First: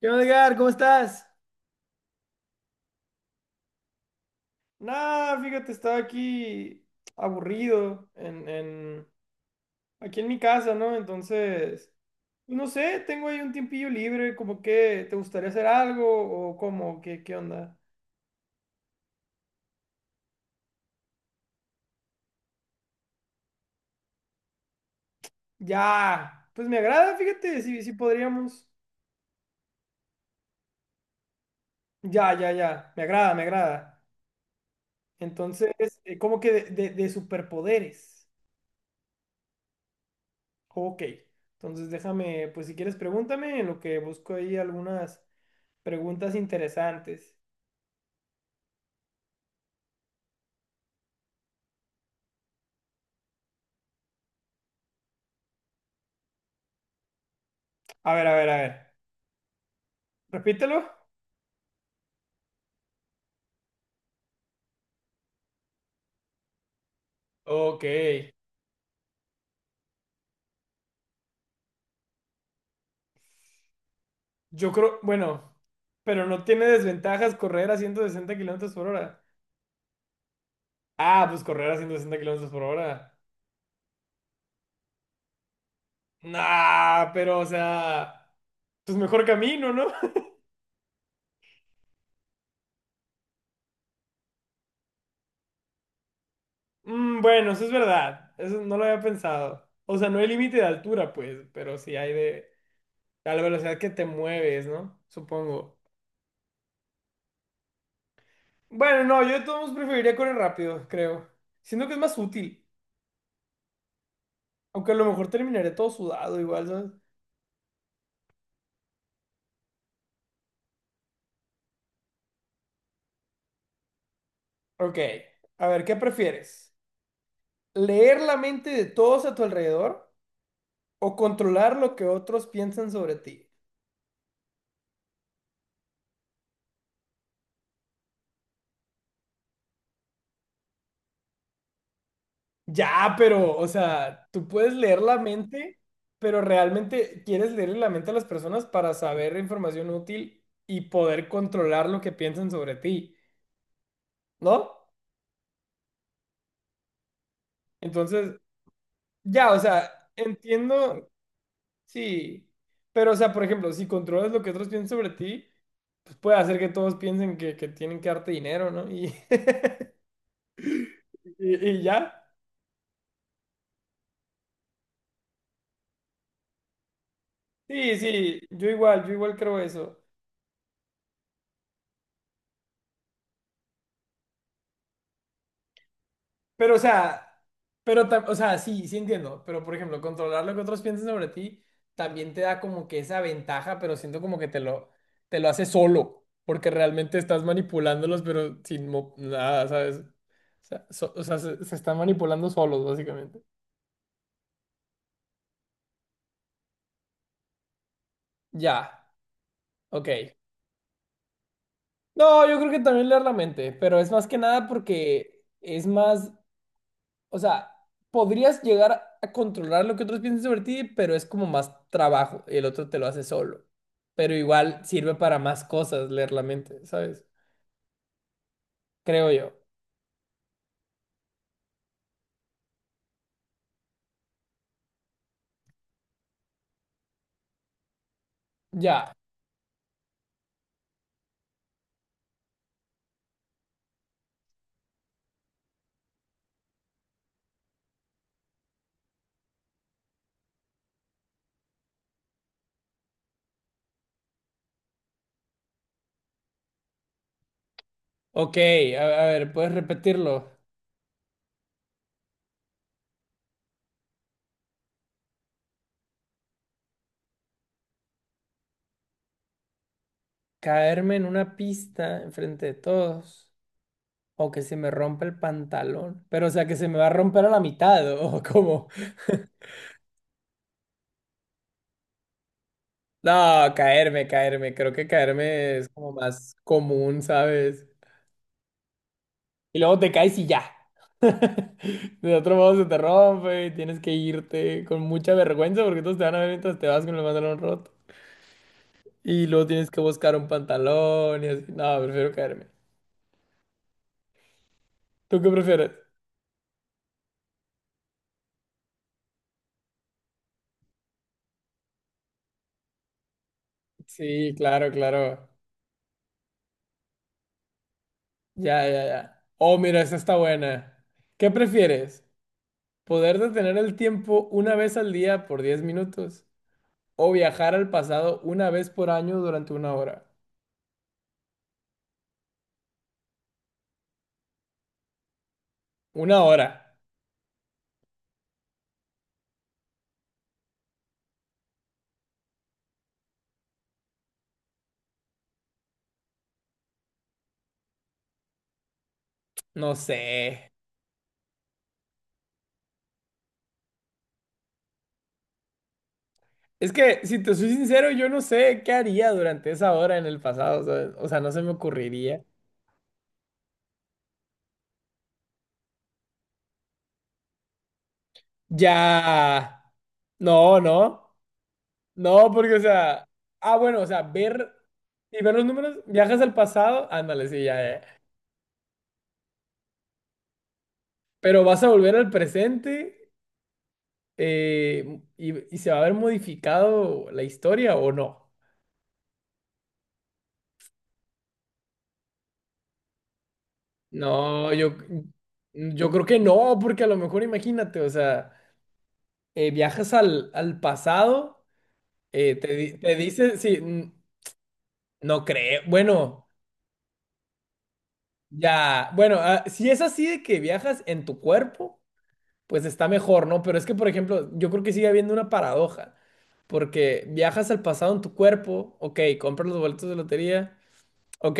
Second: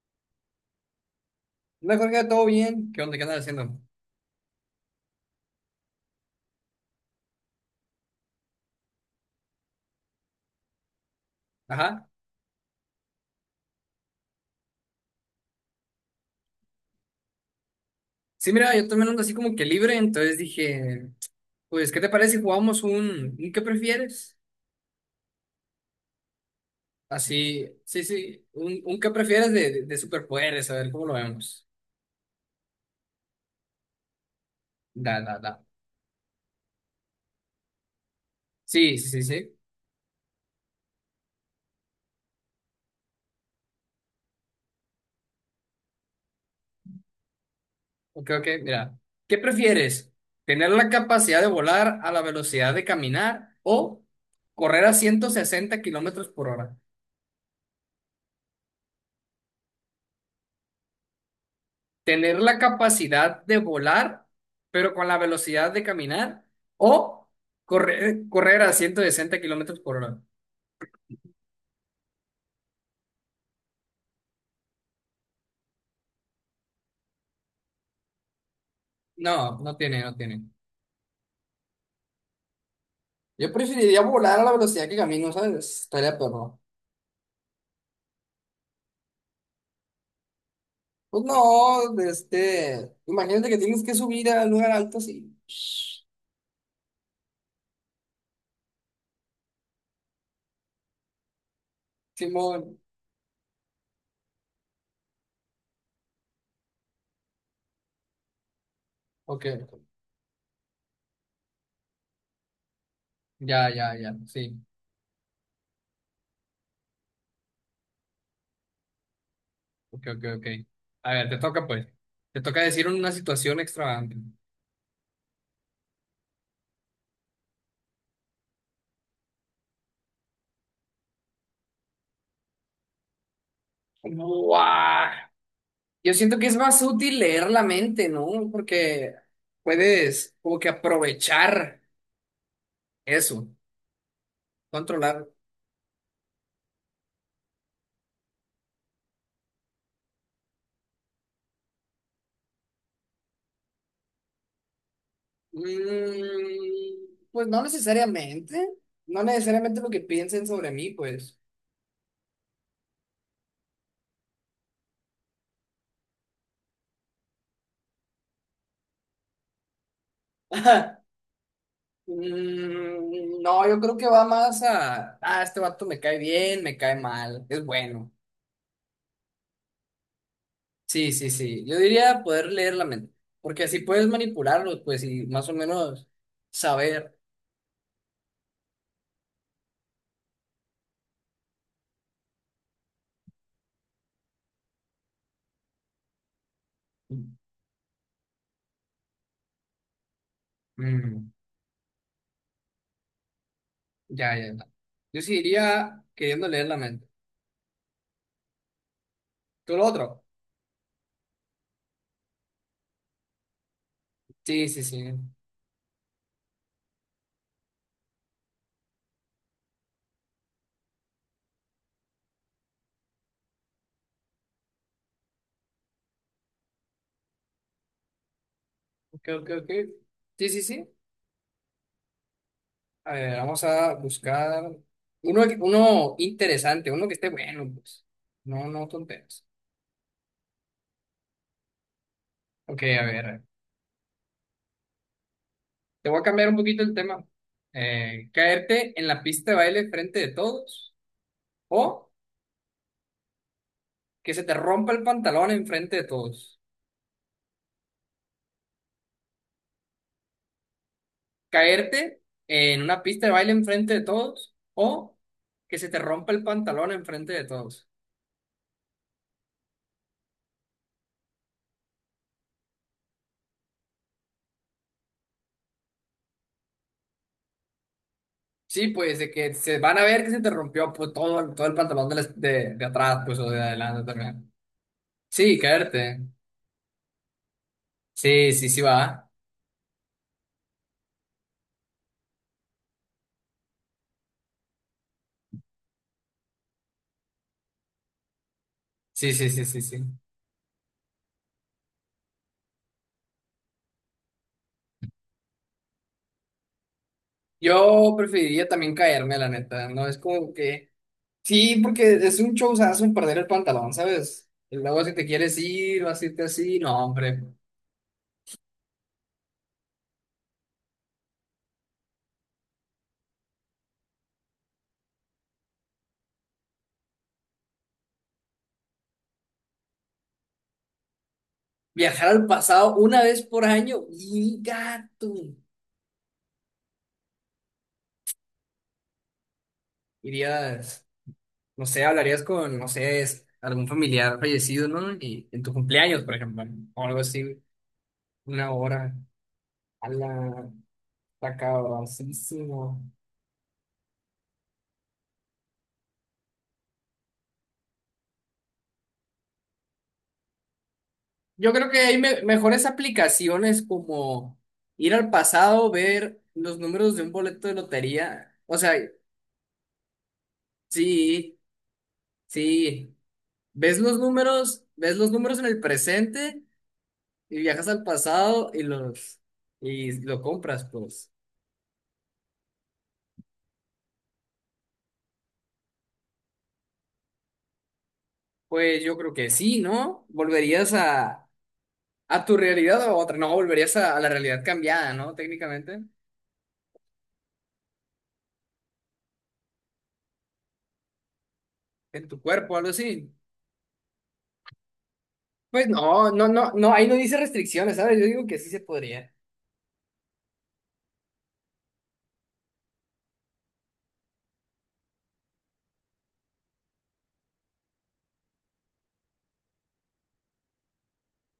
¿Qué onda, Edgar? ¿Cómo estás? No, Jorge, todo bien. ¿Qué onda? ¿Qué andas haciendo? Nada, fíjate, estaba aquí aburrido aquí en mi casa, ¿no? Entonces, Ajá. pues, no sé, tengo ahí un tiempillo libre, como que te gustaría hacer algo o cómo, qué onda. Sí, mira, yo también ando así como que libre, entonces dije, pues, ¿qué te parece si jugamos un qué prefieres? Ya, pues me agrada, fíjate, Así, si sí, sí, podríamos. un qué prefieres de superpoderes, a ver cómo lo vemos. Ya, ya, ya, me agrada, me agrada. Da, da, da. Entonces, como que de superpoderes. Sí, sí, sí, sí. Ok, entonces déjame, pues si quieres pregúntame en lo que busco ahí algunas preguntas interesantes. Ok, ok, mira. ¿Qué prefieres? ¿Tener la capacidad de volar a la velocidad de caminar o correr a 160 km/h? A ver, a ver, a ver. Repítelo. Tener la capacidad de volar, pero con la velocidad de caminar, o Ok. correr a 160 km/h. Yo creo, bueno, pero no tiene desventajas correr a 160 kilómetros por hora. No, no tiene, no tiene. Ah, pues correr a 160 kilómetros por hora. Yo preferiría volar a la velocidad que camino, ¿sabes? Estaría perro. Nah, pero o sea, pues mejor camino, ¿no? Pues no, este, imagínate que tienes que subir a un lugar alto así. Bueno, eso es verdad. Eso no lo había pensado. O sea, no hay límite de altura, pues, pero sí hay de Simón. a la velocidad que te mueves, ¿no? Supongo. Bueno, no, yo de Ok, todos modos preferiría correr rápido, creo. Siento que es más útil. ya, ya, ya, sí. Aunque a lo mejor terminaré todo sudado igual, ¿sabes? Ok, ok, ok. A ver, te toca pues. Te toca decir una situación extravagante. Ok, a ver, ¿qué prefieres? ¿Leer la mente de todos a tu alrededor o controlar lo que otros piensan sobre ti? ¡Guau! Yo siento que es más útil leer la mente, ¿no? Porque puedes como que aprovechar Ya, eso, pero, o sea, tú puedes leer la controlar. mente, pero realmente quieres leer la mente a las personas para saber información útil y poder controlar lo que piensan sobre ti, ¿no? Pues no Entonces, necesariamente, no ya, o necesariamente sea, lo que piensen sobre mí, entiendo, pues. sí, pero, o sea, por ejemplo, si controlas lo que otros piensan sobre ti, pues puede hacer que todos piensen que tienen que darte dinero, ¿no? Y ¿Y ya? No, yo creo que va más a, ah, este vato me cae bien, me cae mal, es Sí, bueno. sí, yo igual creo eso. Sí, sí, sí. Yo diría poder leer la mente, porque así puedes manipularlos, pues, y más o menos Pero, o saber. sea, pero, o sea, sí, sí entiendo. Pero, por ejemplo, controlar lo que otros piensan sobre ti también te da como que esa ventaja, pero siento como que te lo hace solo, porque realmente estás manipulándolos, pero sin nada, ¿sabes? O sea, o Mm. sea, se están manipulando solos, básicamente. Ya, ya, ya. Yo sí iría queriendo leer la mente. Ya, ¿Tú lo ok. otro? No, yo creo que también leer la mente, pero es más que nada Sí, sí, sí. porque es más. O sea, podrías llegar a controlar lo que otros piensan sobre ti, pero es como más trabajo y el otro te lo hace solo. Pero igual sirve para más cosas leer la mente, ¿sabes? Ok, Creo ok, yo. ok. Sí, sí, sí. A ver, vamos a buscar uno, que- uno interesante, uno que esté bueno, pues. No, no Ya. tonteras. Ok, a ver. Te voy a cambiar un poquito el tema. Caerte en la pista de baile frente de todos o que se te rompa el pantalón en frente de todos. Ok, a ver, puedes repetirlo. Caerte en una pista de baile en frente de todos o que se te rompa el pantalón en frente de todos. Caerme en una pista enfrente de todos. O que se me rompe el pantalón. Pero, o sea, que se me va a romper a la mitad. O como. Sí, pues de que se van a ver que se te rompió pues, todo, todo el pantalón de, la- de atrás, pues, o de No, adelante caerme, también. caerme. Creo que Sí, caerme es como caerte. más común, ¿sabes? Sí, sí, sí va. Y luego te caes y ya. De otro modo se te rompe y tienes que irte con mucha vergüenza porque todos te van a ver mientras te vas con el pantalón roto. Sí, Y sí, sí, luego sí, tienes que sí. buscar un pantalón y así. No, prefiero caerme. ¿Tú qué prefieres? Yo preferiría también caerme, la neta, ¿no? Es como que... Sí, porque es un showzazo en perder el pantalón, ¿sabes? Sí, Y claro, luego si te claro. quieres ir o así, te así, no, hombre. Ya, ya, ya. Oh, mira, esta está buena. ¿Qué prefieres? ¿Poder detener el tiempo una vez al día por 10 minutos? ¿O viajar al pasado una vez por año durante 1 hora? Viajar al pasado una vez por año y gato. 1 hora. Iría. No sé, hablarías con, no sé, es- algún familiar fallecido, ¿no? Y en tu cumpleaños, por ejemplo, o algo así, una hora. No A sé. la está cabroncísimo. Es que, si te soy sincero, yo no sé qué haría durante esa hora en el pasado, ¿sabes? O sea, no se me Yo creo que hay me- ocurriría. mejores aplicaciones como ir al pasado, ver los números de un boleto de lotería. O sea, Ya. No, no. sí, No, porque, o sí. sea. Ah, bueno, o sea, ver Ves los y ver números los en el números, viajas al presente pasado, ándale, y sí, ya, viajas al ya. pasado y los y lo compras, pues. Pero vas a volver al presente y se va a haber modificado la historia o no. Pues yo creo que sí, ¿no? Volverías a tu realidad o a otra. No, volverías a la realidad No, yo, cambiada, ¿no? Técnicamente, yo creo que no, porque a lo mejor imagínate, o sea, viajas al pasado. en tu cuerpo, algo Te así. dice, sí, no creo. Pues no, no, Bueno, no, no, ahí no dice restricciones, ¿sabes? Yo digo que sí se ya, podría. bueno, ah, si es así de que viajas en tu cuerpo, pues está mejor, ¿no? Pero es que, por ejemplo, yo creo que sigue habiendo una paradoja, porque viajas al pasado en tu cuerpo, ok, compras los boletos de lotería, ok,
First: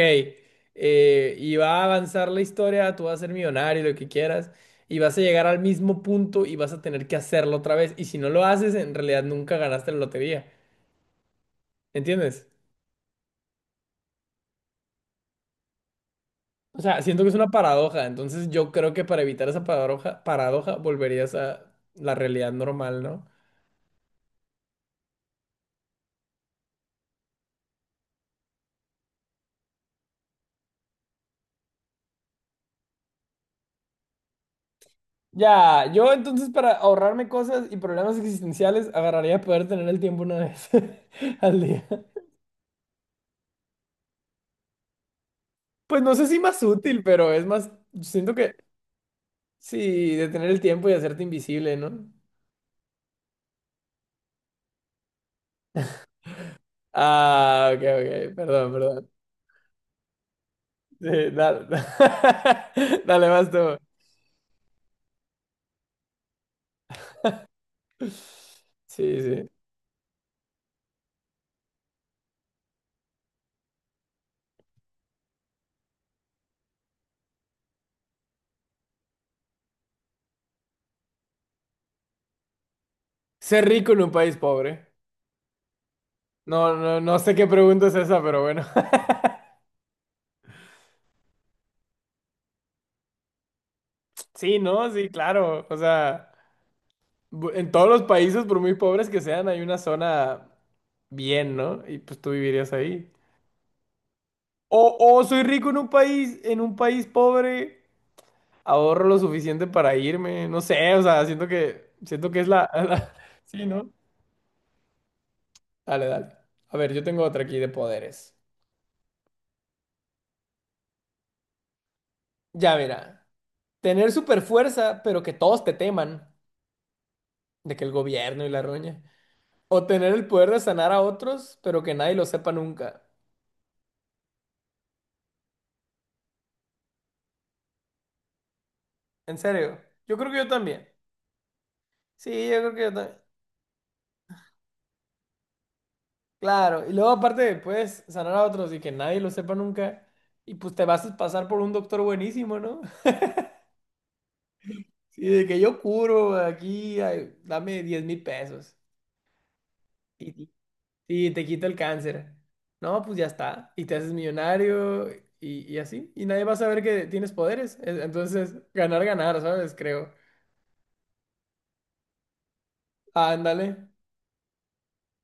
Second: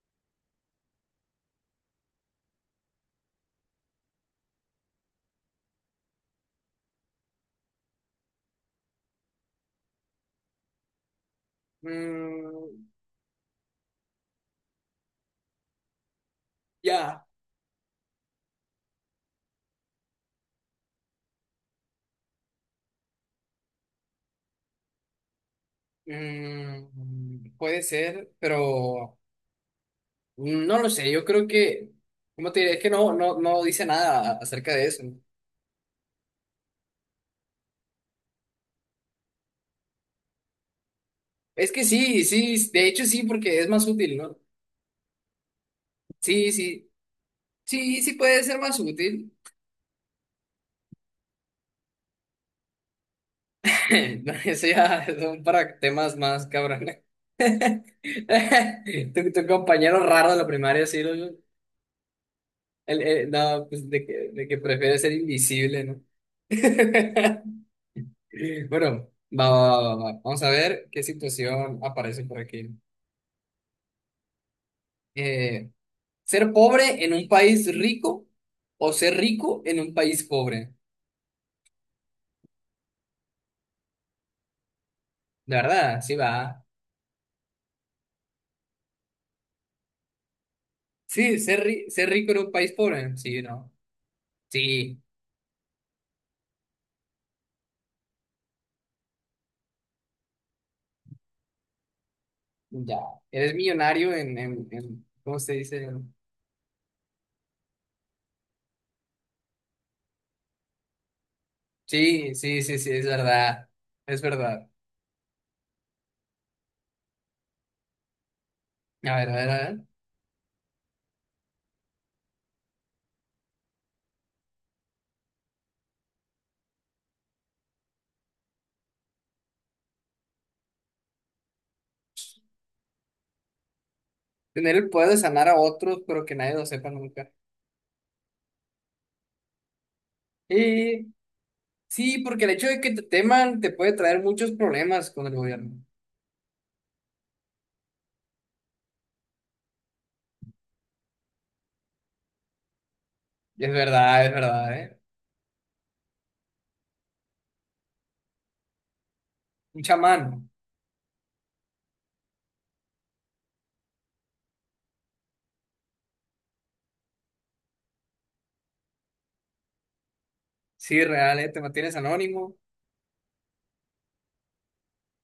y va a avanzar la historia, tú vas a ser millonario, lo que quieras, y vas a llegar al mismo punto y vas a tener que hacerlo otra vez, y si no lo haces, en realidad nunca ganaste la lotería, ¿entiendes? Mm, O sea, siento ya. que es una paradoja, entonces yo creo que para evitar esa paradoja volverías a la realidad normal, ¿no? Mm, puede ser, pero no lo sé. Yo creo que, ¿cómo te diré? Es que no, no, no dice nada acerca de eso. ¿No? Ya, yo entonces para ahorrarme cosas y problemas existenciales agarraría poder tener el tiempo una vez al Es que día. sí, sí, de hecho sí, porque es más útil, ¿no? Pues no sé si Sí, más sí, útil, pero es más, sí, sí siento puede que ser más útil. sí, de tener el tiempo y hacerte invisible, ¿no? Eso ya son para temas más cabrones. Ah, ok, ok, perdón, perdón. Tu compañero raro de la primaria, sí, Sí, lo- dale, dale, el- vas tú. no, pues de que prefiere ser invisible, ¿no? Bueno, Sí, sí. va, va, va, va. Vamos a ver qué situación aparece por aquí. Eh, ¿Ser pobre en un país rico o ser rico en un país pobre? Ser rico en un país pobre. De verdad, sí va. No, no, no sé qué pregunta es esa, pero bueno. Sí, ser, ri- ser rico en un país pobre. Sí, no. Sí, no, Sí, sí, claro. O sea, en todos los países, por muy pobres que sean, hay una zona bien, ¿no? Y pues tú vivirías ya. ahí. Eres millonario O, en- o ¿cómo soy se rico dice? En un país pobre, ahorro lo suficiente para irme. No sé, o sea, siento que, siento Sí, que es sí, la, sí, sí, es la- Sí, verdad. ¿no? Es verdad. Dale, dale. A ver, yo tengo otra aquí de poderes. A ver, a ver, a ver. Ya, mira. Tener super fuerza, pero que todos te teman. De que el gobierno y la roña. O tener el poder de sanar a otros, pero que nadie lo sepa nunca. Tener el poder de sanar a otros, pero que nadie lo sepa nunca. En serio. Yo creo que yo también. Y sí, Sí, porque el yo hecho creo que de yo que te también. teman te puede traer muchos problemas con el gobierno. Claro. Y luego aparte puedes sanar a otros y que nadie lo sepa nunca. Y pues te vas a pasar por un doctor buenísimo, ¿no? Y es verdad, ¿eh? Sí, de que yo curo aquí, ay, dame 10,000 pesos. Un chamán. Y, y te quito el cáncer. No, pues ya está. Y te haces millonario y así. Y nadie va a saber que tienes poderes. Entonces, ganar, ganar, ¿sabes? Creo. Sí, real, ¿eh? Te mantienes anónimo. Ándale.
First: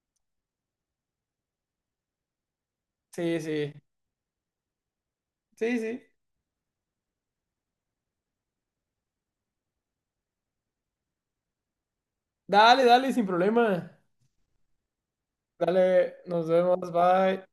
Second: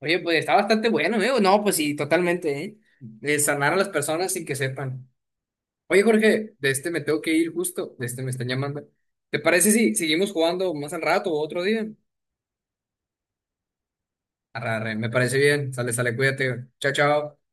Oye, pues está bastante bueno, ¿eh? No, pues sí, totalmente, ¿eh? Sí, sí. Sanar a las personas sin que sepan. Sí, sí. Oye, Jorge, de este me tengo que ir justo. De este me están llamando. ¿Te parece si seguimos jugando más al rato o otro día? Dale, dale, sin problema. Arre, arre, me parece bien. Sale, sale, Dale, nos cuídate. vemos, Chao, chao. bye.